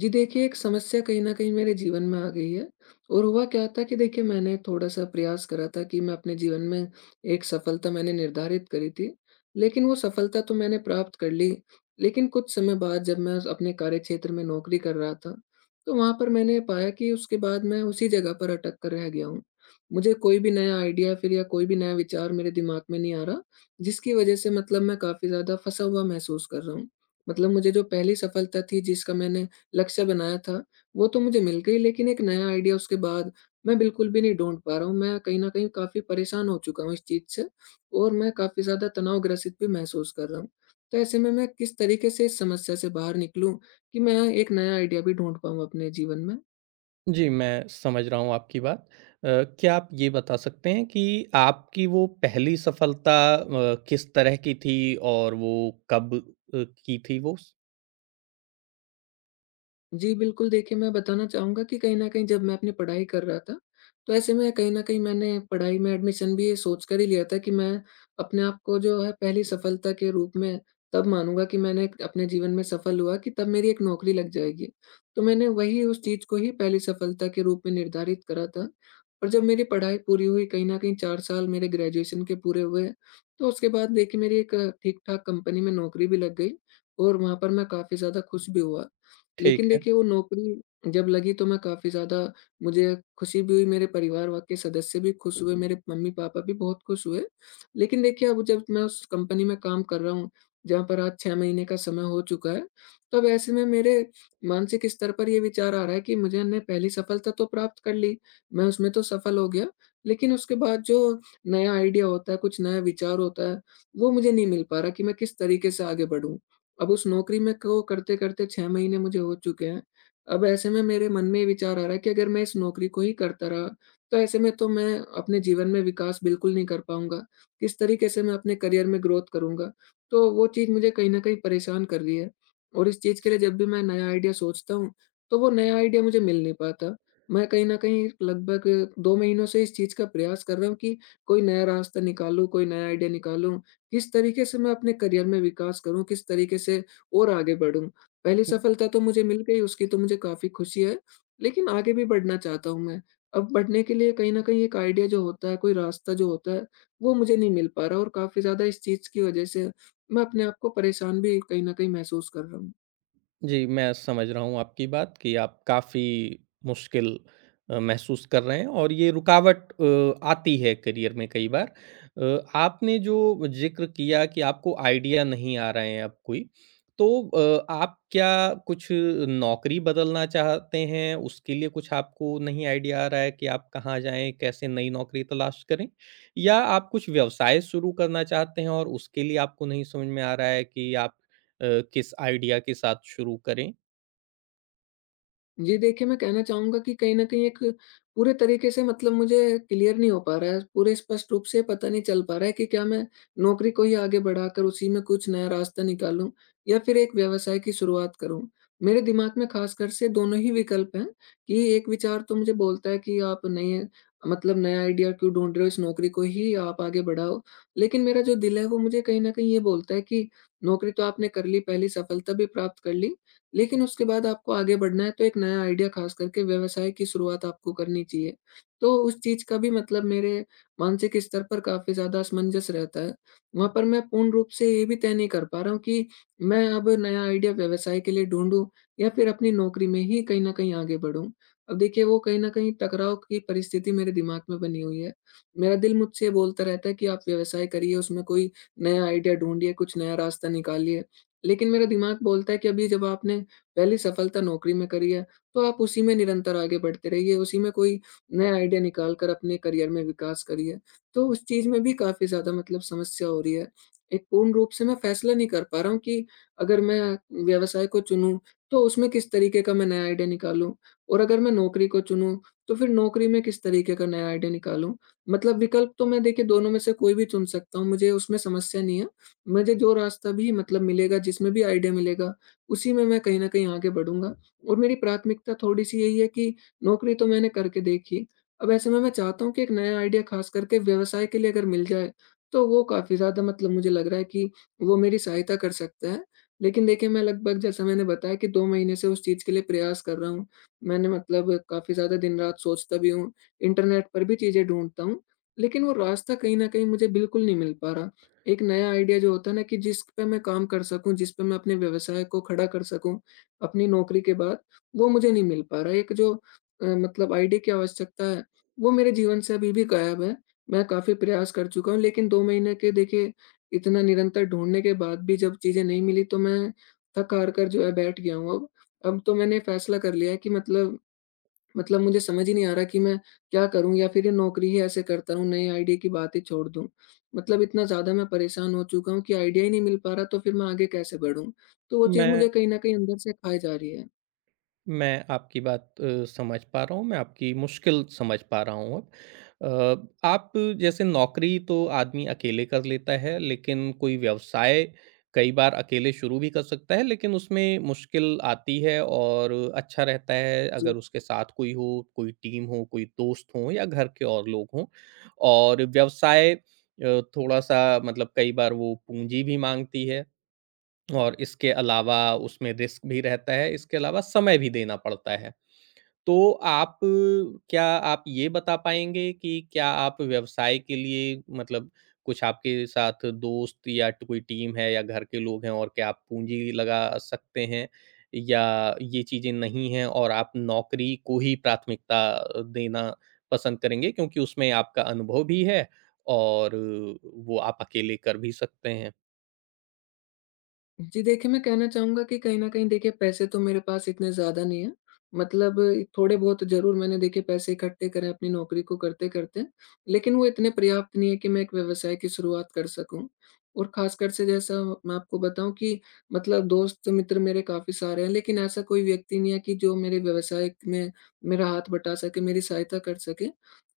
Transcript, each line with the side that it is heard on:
left: जी देखिए, एक समस्या कहीं न कहीं मेरे जीवन में आ गई है और हुआ क्या था कि देखिए मैंने थोड़ा-सा प्रयास करा था कि मैं अपने जीवन में एक सफलता मैंने निर्धारित करी थी। लेकिन वो सफलता तो मैंने प्राप्त कर ली, लेकिन कुछ समय बाद जब मैं अपने कार्यक्षेत्र में नौकरी कर रहा था, तो वहाँ पर मैंने पाया कि उसके बाद मैं उसी जगह पर अटक कर रह गया हूँ। मुझे कोई भी नया आइडिया फिर या कोई भी नया विचार मेरे दिमाग में नहीं आ रहा, जिसकी वज़ह से मतलब मैं काफ़ी ज़्यादा फँसा हुआ महसूस कर रहा हूँ। मतलब मुझे जो पहली सफलता थी जिसका मैंने लक्ष्य बनाया था, वो तो मुझे मिल गई लेकिन एक नया आइडिया उसके बाद मैं बिल्कुल भी नहीं ढूँढ पा रहा हूँ। मैं कहीं न कहीं काफ़ी परेशान हो चुका हूँ इस चीज़ से और मैं काफ़ी ज़्यादा तनावग्रसित भी महसूस कर रहा हूँ। तो ऐसे में मैं किस तरीके से इस समस्या से बाहर निकलूँ कि मैं एक नया आइडिया भी ढूँढ पाऊँ अपने जीवन में?
right: जी, मैं समझ रहा हूँ आपकी बात। अ, क्या आप ये बता सकते हैं कि आपकी वो पहली सफलता किस तरह की थी और वो कब की थी वो?
left: जी, बिल्कुल देखिए, मैं बताना चाहूँगा कि कहीं न कहीं जब मैं अपनी पढ़ाई कर रहा था, तो ऐसे में कहीं न कहीं मैंने पढ़ाई में एडमिशन भी ये सोच कर ही लिया था कि मैं अपने आप को जो है पहली सफलता के रूप में तब मानूँगा कि मैंने अपने जीवन में सफल हुआ कि तब मेरी एक नौकरी लग जाएगी। तो मैंने वही उस चीज़ को ही पहली सफलता के रूप में निर्धारित करा था। और जब मेरी पढ़ाई पूरी हुई, कहीं न कहीं 4 साल मेरे ग्रेजुएशन के पूरे हुए, तो उसके बाद देखिए मेरी एक ठीक-ठाक कंपनी में नौकरी भी लग गई और वहाँ पर मैं काफ़ी ज़्यादा खुश भी हुआ।
right: ठीक
left: लेकिन
right: है।
left: देखिए वो नौकरी जब लगी तो मैं काफ़ी ज़्यादा मुझे खुशी भी हुई, मेरे परिवार व के सदस्य भी खुश हुए, मेरे मम्मी-पापा भी बहुत खुश हुए। लेकिन देखिए अब जब मैं उस कंपनी में काम कर रहा हूँ, जहाँ पर आज 6 महीने का समय हो चुका है, तो अब ऐसे में मेरे मानसिक स्तर पर ये विचार आ रहा है कि मुझे ने पहली सफलता तो प्राप्त कर ली, मैं उसमें तो सफल हो गया, लेकिन उसके बाद जो नया आइडिया होता है, कुछ नया विचार होता है, वो मुझे नहीं मिल पा रहा कि मैं किस तरीके से आगे बढ़ूँ। अब उस नौकरी में को करते-करते 6 महीने मुझे हो चुके हैं। अब ऐसे में मेरे मन में ये विचार आ रहा है कि अगर मैं इस नौकरी को ही करता रहा, तो ऐसे में तो मैं अपने जीवन में विकास बिल्कुल नहीं कर पाऊँगा। किस तरीके से मैं अपने करियर में ग्रोथ करूँगा? तो वो चीज़ मुझे कहीं न कहीं परेशान कर रही है और इस चीज़ के लिए जब भी मैं नया आइडिया सोचता हूँ, तो वो नया आइडिया मुझे मिल नहीं पाता। मैं कहीं न कहीं लगभग 2 महीनों से इस चीज़ का प्रयास कर रहा हूँ कि कोई नया रास्ता निकालूँ, कोई नया आइडिया निकालूँ, किस तरीके से मैं अपने करियर में विकास करूँ, किस तरीके से और आगे बढ़ूँ। पहली
right: हुँ।
left: सफलता तो मुझे मिल गई, उसकी तो मुझे काफ़ी खुशी है, लेकिन आगे भी बढ़ना चाहता हूँ मैं। अब बढ़ने के लिए कहीं न कहीं एक आइडिया जो होता है, कोई रास्ता जो होता है, वो मुझे नहीं मिल पा रहा और काफ़ी ज़्यादा इस चीज़ की वजह से मैं अपने आप को परेशान भी कहीं न कहीं महसूस कर रहा हूँ।
right: जी, मैं समझ रहा हूँ आपकी बात कि आप काफ़ी मुश्किल महसूस कर रहे हैं और ये रुकावट आती है करियर में कई बार। आपने जो ज़िक्र किया कि आपको आइडिया नहीं आ रहे हैं अब कोई, तो आप क्या कुछ नौकरी बदलना चाहते हैं? उसके लिए कुछ आपको नहीं आइडिया आ रहा है कि आप कहाँ जाएँ, कैसे नई नौकरी तलाश करें? या आप कुछ व्यवसाय शुरू करना चाहते हैं और उसके लिए आपको नहीं समझ में आ रहा है कि आप अ, किस आइडिया के साथ शुरू करें।
left: जी, देखिए मैं कहना चाहूँगा कि कहीं न कहीं एक पूरे तरीके से मतलब मुझे क्लियर नहीं हो पा रहा है, पूरे स्पष्ट रूप से पता नहीं चल पा रहा है कि क्या मैं नौकरी को ही आगे बढ़ाकर उसी में कुछ नया रास्ता निकालूँ या फिर एक व्यवसाय की शुरुआत करूँ। मेरे दिमाग में ख़ासकर से दोनों ही विकल्प हैं कि एक विचार तो मुझे बोलता है कि आप नए मतलब नया आइडिया क्यों ढूँढ रहे हो, इस नौकरी को ही आप आगे बढ़ाओ। लेकिन मेरा जो दिल है वो मुझे कहीं न कहीं ये बोलता है कि नौकरी तो आपने कर ली, पहली सफलता भी प्राप्त कर ली, लेकिन उसके बाद आपको आगे बढ़ना है तो एक नया आइडिया खास करके व्यवसाय की शुरुआत आपको करनी चाहिए। तो उस चीज़ का भी मतलब मेरे मानसिक स्तर पर काफ़ी ज़्यादा असमंजस रहता है। वहाँ पर मैं पूर्ण रूप से ये भी तय नहीं कर पा रहा हूँ कि मैं अब नया आइडिया व्यवसाय के लिए ढूँढूँ या फिर अपनी नौकरी में ही कहीं न कहीं आगे बढ़ूँ। अब देखिए वो कहीं न कहीं टकराव की परिस्थिति मेरे दिमाग में बनी हुई है। मेरा दिल मुझसे ये बोलता रहता है कि आप व्यवसाय करिए, उसमें कोई नया आइडिया ढूँढिए, कुछ नया रास्ता निकालिए। लेकिन मेरा दिमाग बोलता है कि अभी जब आपने पहली सफलता नौकरी में करी है, तो आप उसी में निरंतर आगे बढ़ते रहिए, उसी में कोई नया आइडिया निकाल कर अपने करियर में विकास करिए। तो उस चीज़ में भी काफ़ी ज़्यादा मतलब समस्या हो रही है। एक पूर्ण रूप से मैं फैसला नहीं कर पा रहा हूँ कि अगर मैं व्यवसाय को चुनूँ, तो उसमें किस तरीके का मैं नया आइडिया निकालूँ? और अगर मैं नौकरी को चुनूँ, तो फिर नौकरी में किस तरीके का नया आइडिया निकालूँ? मतलब विकल्प तो मैं देखिए दोनों में से कोई भी चुन सकता हूँ, मुझे उसमें समस्या नहीं है। मुझे जो रास्ता भी मतलब मिलेगा, जिसमें भी आइडिया मिलेगा, उसी में मैं कहीं न कहीं आगे बढ़ूँगा और मेरी प्राथमिकता थोड़ी-सी यही है कि नौकरी तो मैंने करके देखी, अब ऐसे में मैं चाहता हूँ कि एक नया आइडिया ख़ास करके व्यवसाय के लिए अगर मिल जाए, तो वो काफ़ी ज़्यादा मतलब मुझे लग रहा है कि वो मेरी सहायता कर सकता है। लेकिन देखिए, मैं लगभग जैसा मैंने बताया कि 2 महीने से उस चीज़ के लिए प्रयास कर रहा हूँ। मैंने मतलब काफ़ी ज़्यादा दिन-रात सोचता भी हूँ, इंटरनेट पर भी चीज़ें ढूँढता हूँ, लेकिन वो रास्ता कहीं न कहीं मुझे बिल्कुल नहीं मिल पा रहा। एक नया आइडिया जो होता है ना कि जिस पे मैं काम कर सकूँ, जिस पे मैं अपने व्यवसाय को खड़ा कर सकूँ, अपनी नौकरी के बाद, वो मुझे नहीं मिल पा रहा है। एक जो मतलब आइडिया की आवश्यकता है, वो मेरे जीवन से अभी भी गायब है। मैं काफ़ी प्रयास कर चुका हूँ, लेकिन 2 महीने के देखिए इतना निरंतर ढूँढने के बाद भी जब चीज़ें नहीं मिली, तो मैं थक हार कर जो है बैठ गया हूँ अब। अब तो मैंने फैसला कर लिया है कि मतलब मुझे समझ ही नहीं आ रहा कि मैं क्या करूँ या फिर ये नौकरी ही ऐसे करता रहूँ, नए आइडिया की बात ही छोड़ दूँ। मतलब इतना ज़्यादा मैं परेशान हो चुका हूँ कि आइडिया ही नहीं मिल पा रहा, तो फिर मैं आगे कैसे बढ़ूँ? तो वो चीज़
right: मैं
left: मुझे कहीं न कहीं अंदर से खाए जा रही है।
right: मैं आपकी बात समझ पा रहा हूँ, मैं आपकी मुश्किल समझ पा रहा हूँ अब। आप जैसे नौकरी तो आदमी अकेले कर लेता है, लेकिन कोई व्यवसाय कई बार अकेले शुरू भी कर सकता है, लेकिन उसमें मुश्किल आती है और अच्छा रहता है
left: जी।
right: अगर उसके साथ कोई हो, कोई टीम हो, कोई दोस्त हो या घर के और लोग हों। और व्यवसाय थोड़ा-सा मतलब कई बार वो पूँजी भी माँगती है। और इसके अलावा उसमें रिस्क भी रहता है, इसके अलावा समय भी देना पड़ता है। तो आप क्या आप ये बता पाएँगे कि क्या आप व्यवसाय के लिए मतलब कुछ आपके साथ दोस्त या ट कोई टीम है या घर के लोग हैं और क्या आप पूँजी लगा सकते हैं? या ये चीज़ें नहीं हैं और आप नौकरी को ही प्राथमिकता देना पसंद करेंगे क्योंकि उसमें आपका अनुभव भी है और वो आप अकेले कर भी सकते हैं?
left: जी, देखिए मैं कहना चाहूँगा कि कहीं न कहीं देखिए पैसे तो मेरे पास इतने ज़्यादा नहीं हैं। मतलब थोड़े बहुत ज़रूर मैंने देखिए पैसे इकट्ठे करे अपनी नौकरी को करते-करते। लेकिन वो इतने पर्याप्त नहीं है कि मैं एक व्यवसाय की शुरुआत कर सकूँ। और ख़ासकर से जैसा मैं आपको बताऊँ कि मतलब दोस्त मित्र मेरे काफ़ी सारे हैं, लेकिन ऐसा कोई व्यक्ति नहीं है कि जो मेरे व्यवसाय में मेरा हाथ बटा सके, मेरी सहायता कर सके।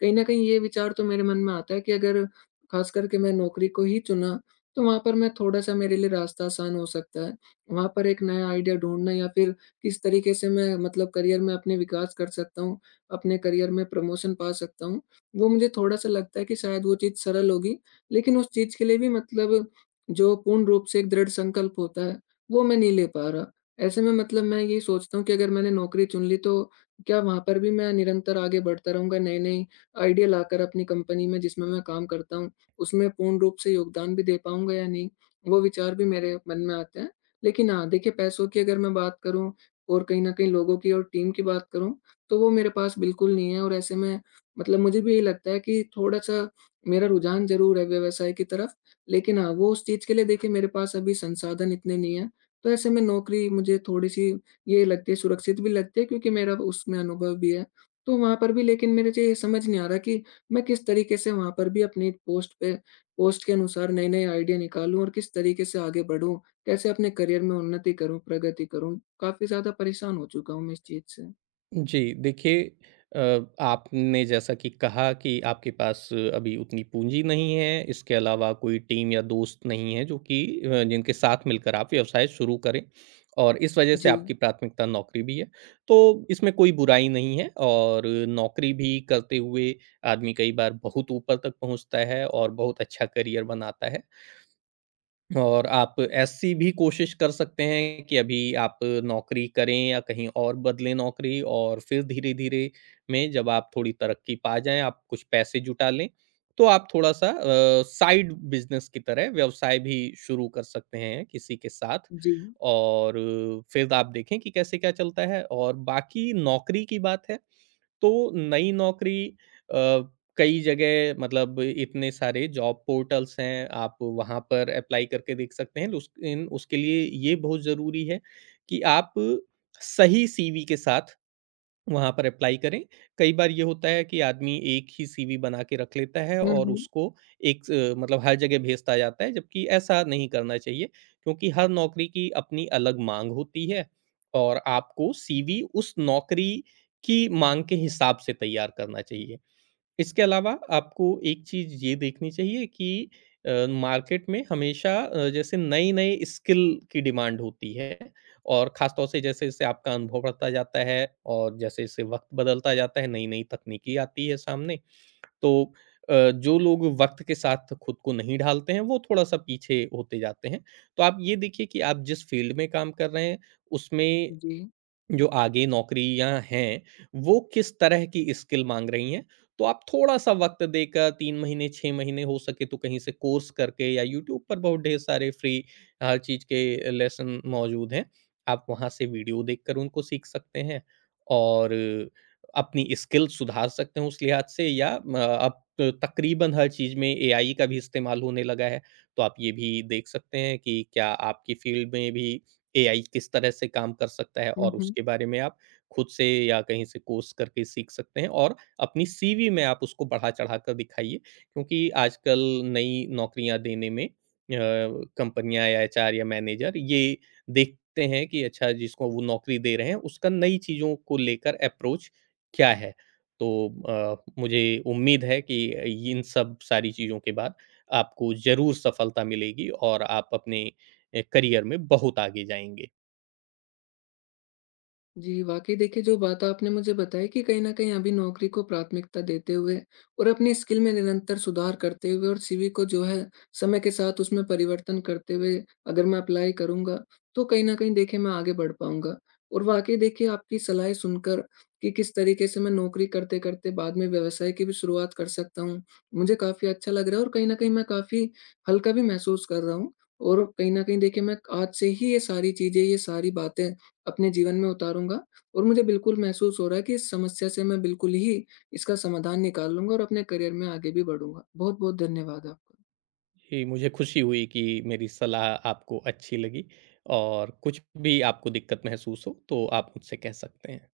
left: कहीं न कहीं ये विचार तो मेरे मन में आता है कि अगर ख़ास करके मैं नौकरी को ही चुना, तो वहाँ पर मैं थोड़ा-सा मेरे लिए रास्ता आसान हो सकता है। वहाँ पर एक नया आइडिया ढूँढना या फिर किस तरीके से मैं मतलब करियर में अपने विकास कर सकता हूँ, अपने करियर में प्रमोशन पा सकता हूँ, वो मुझे थोड़ा-सा लगता है कि शायद वो चीज़ सरल होगी। लेकिन उस चीज़ के लिए भी मतलब जो पूर्ण रूप से एक दृढ़ संकल्प होता है, वो मैं नहीं ले पा रहा। ऐसे में मतलब मैं ये सोचता हूँ कि अगर मैंने नौकरी चुन ली, तो क्या वहाँ पर भी मैं निरंतर आगे बढ़ता रहूँगा, नए-नए आइडिया लाकर अपनी कंपनी में जिसमें मैं काम करता हूँ। उसमें पूर्ण रूप से योगदान भी दे पाऊँगा या नहीं, वो विचार भी मेरे मन में आते हैं। लेकिन हाँ, देखिए पैसों की अगर मैं बात करूँ और कहीं न कहीं लोगों की और टीम की बात करूँ, तो वो मेरे पास बिल्कुल नहीं है और ऐसे में मतलब मुझे भी यही लगता है कि थोड़ा-सा मेरा रुझान ज़रूर है व्यवसाय की तरफ, लेकिन हाँ, वो उस चीज़ के लिए देखिए मेरे पास अभी संसाधन इतने नहीं हैं। तो ऐसे में नौकरी मुझे थोड़ी-सी ये लगती है, सुरक्षित भी लगती है क्योंकि मेरा उसमें अनुभव भी है। तो वहाँ पर भी लेकिन मेरे से ये समझ नहीं आ रहा कि मैं किस तरीके से वहाँ पर भी अपनी पोस्ट पे पोस्ट के अनुसार नए-नए आइडिया निकालूँ और किस तरीके से आगे बढ़ूँ? कैसे अपने करियर में उन्नति करूँ, प्रगति करूँ? काफ़ी ज़्यादा परेशान हो चुका हूँ मैं इस चीज़ से।
right: जी, देखिए अ, आपने जैसा कि कहा कि आपके पास अभी उतनी पूँजी नहीं है, इसके अलावा कोई टीम या दोस्त नहीं है जो कि जिनके साथ मिलकर आप व्यवसाय शुरू करें, और इस वजह से
left: जी,
right: आपकी प्राथमिकता नौकरी भी है। तो इसमें कोई बुराई नहीं है, और नौकरी भी करते हुए आदमी कई बार बहुत ऊपर तक पहुँचता है और बहुत अच्छा करियर बनाता है। और आप ऐसी भी कोशिश कर सकते हैं कि अभी आप नौकरी करें या कहीं और बदलें नौकरी, और फिर धीरे-धीरे में जब आप थोड़ी तरक्की पा जाएँ, आप कुछ पैसे जुटा लें, तो आप थोड़ा-सा साइड बिज़नेस की तरह व्यवसाय भी शुरू कर सकते हैं किसी के साथ।
left: जी।
right: और फिर आप देखें कि कैसे क्या चलता है। और बाकी नौकरी की बात है, तो नई नौकरी अ, कई जगह, मतलब इतने सारे जॉब पोर्टल्स हैं, आप वहाँ पर अप्लाई करके देख सकते हैं। उस इन उसके लिए ये बहुत ज़रूरी है कि आप सही सीवी के साथ वहाँ पर अप्लाई करें। कई बार ये होता है कि आदमी एक ही सीवी बना के रख लेता है
left: हुँ,
right: और
left: हुँ।
right: उसको एक स मतलब हर जगह भेजता जाता है, जबकि ऐसा नहीं करना चाहिए, क्योंकि हर नौकरी की अपनी अलग माँग होती है और आपको सीवी उस नौकरी की माँग के हिसाब से तैयार करना चाहिए। इसके अलावा आपको एक चीज़ ये देखनी चाहिए कि मार्केट में हमेशा जैसे नई-नई स्किल की डिमांड होती है, और ख़ास तौर से जैसे-जैसे आपका अनुभव बढ़ता जाता है और जैसे-जैसे वक़्त बदलता जाता है, नई-नई तकनीकी आती है सामने, तो अ, जो लोग वक़्त के साथ खुद को नहीं ढालते हैं, वो थोड़ा-सा पीछे होते जाते हैं। तो आप ये देखिए कि आप जिस फ़ील्ड में काम कर रहे हैं, उसमें
left: जी।
right: जो आगे नौकरियाँ हैं, वो किस तरह की स्किल माँग रही हैं। तो आप थोड़ा-सा वक़्त देकर 3 महीने, 6 महीने हो सके तो कहीं से कोर्स करके या यूट्यूब पर बहुत ढेर सारे फ्री हर चीज़ के लेसन मौजूद हैं। आप वहाँ से वीडियो देखकर उनको सीख सकते हैं और अपनी स्किल सुधार सकते हैं उस लिहाज से। या म अब तो तकरीबन हर चीज़ में एआई का भी इस्तेमाल होने लगा है। तो आप ये भी देख सकते हैं कि क्या आपकी फ़ील्ड में भी एआई किस तरह से काम कर सकता है,
left: हुँ,
right: और
left: हुँ।
right: उसके बारे में आप खुद से या कहीं से कोर्स करके सीख सकते हैं, और अपनी सीवी में आप उसको बढ़ा-चढ़ा कर दिखाइए, क्योंकि आजकल नई नौकरियाँ देने में कंपनियाँ या एचआर या मैनेजर ये देखते हैं कि अच्छा, जिसको वो नौकरी दे रहे हैं, उसका नई चीज़ों को लेकर अप्रोच क्या है? तो मुझे उम्मीद है कि इन सब सारी चीज़ों के बाद आपको ज़रूर सफलता मिलेगी और आप अपने करियर में बहुत आगे जाएँगे।
left: जी, वाक़ई देखिए जो बात आपने मुझे बताई कि कहीं न कहीं अभी नौकरी को प्राथमिकता देते हुए और अपनी स्किल में निरंतर सुधार करते हुए और सीवी को जो है समय के साथ उसमें परिवर्तन करते हुए अगर मैं अप्लाई करूँगा, तो कहीं न कहीं देखिए मैं आगे बढ़ पाऊँगा। और वाक़ई देखिए आपकी सलाहें सुनकर कि किस तरीके से मैं नौकरी करते-करते बाद में व्यवसाय की भी शुरुआत कर सकता हूँ, मुझे काफ़ी अच्छा लग रहा है और कहीं न कहीं मैं काफ़ी हल्का भी महसूस कर रहा हूँ। और कहीं न कहीं देखिए मैं आज से ही ये सारी चीज़ें, ये सारी बातें अपने जीवन में उतारूँगा और मुझे बिल्कुल महसूस हो रहा है कि इस समस्या से मैं बिल्कुल ही इसका समाधान निकाल लूँगा और अपने करियर में आगे भी बढ़ूँगा। बहुत-बहुत धन्यवाद आपका।
right: जी, मुझे खुशी हुई कि मेरी सलाह आपको अच्छी लगी, और कुछ भी आपको दिक्कत महसूस हो तो आप मुझसे कह सकते हैं।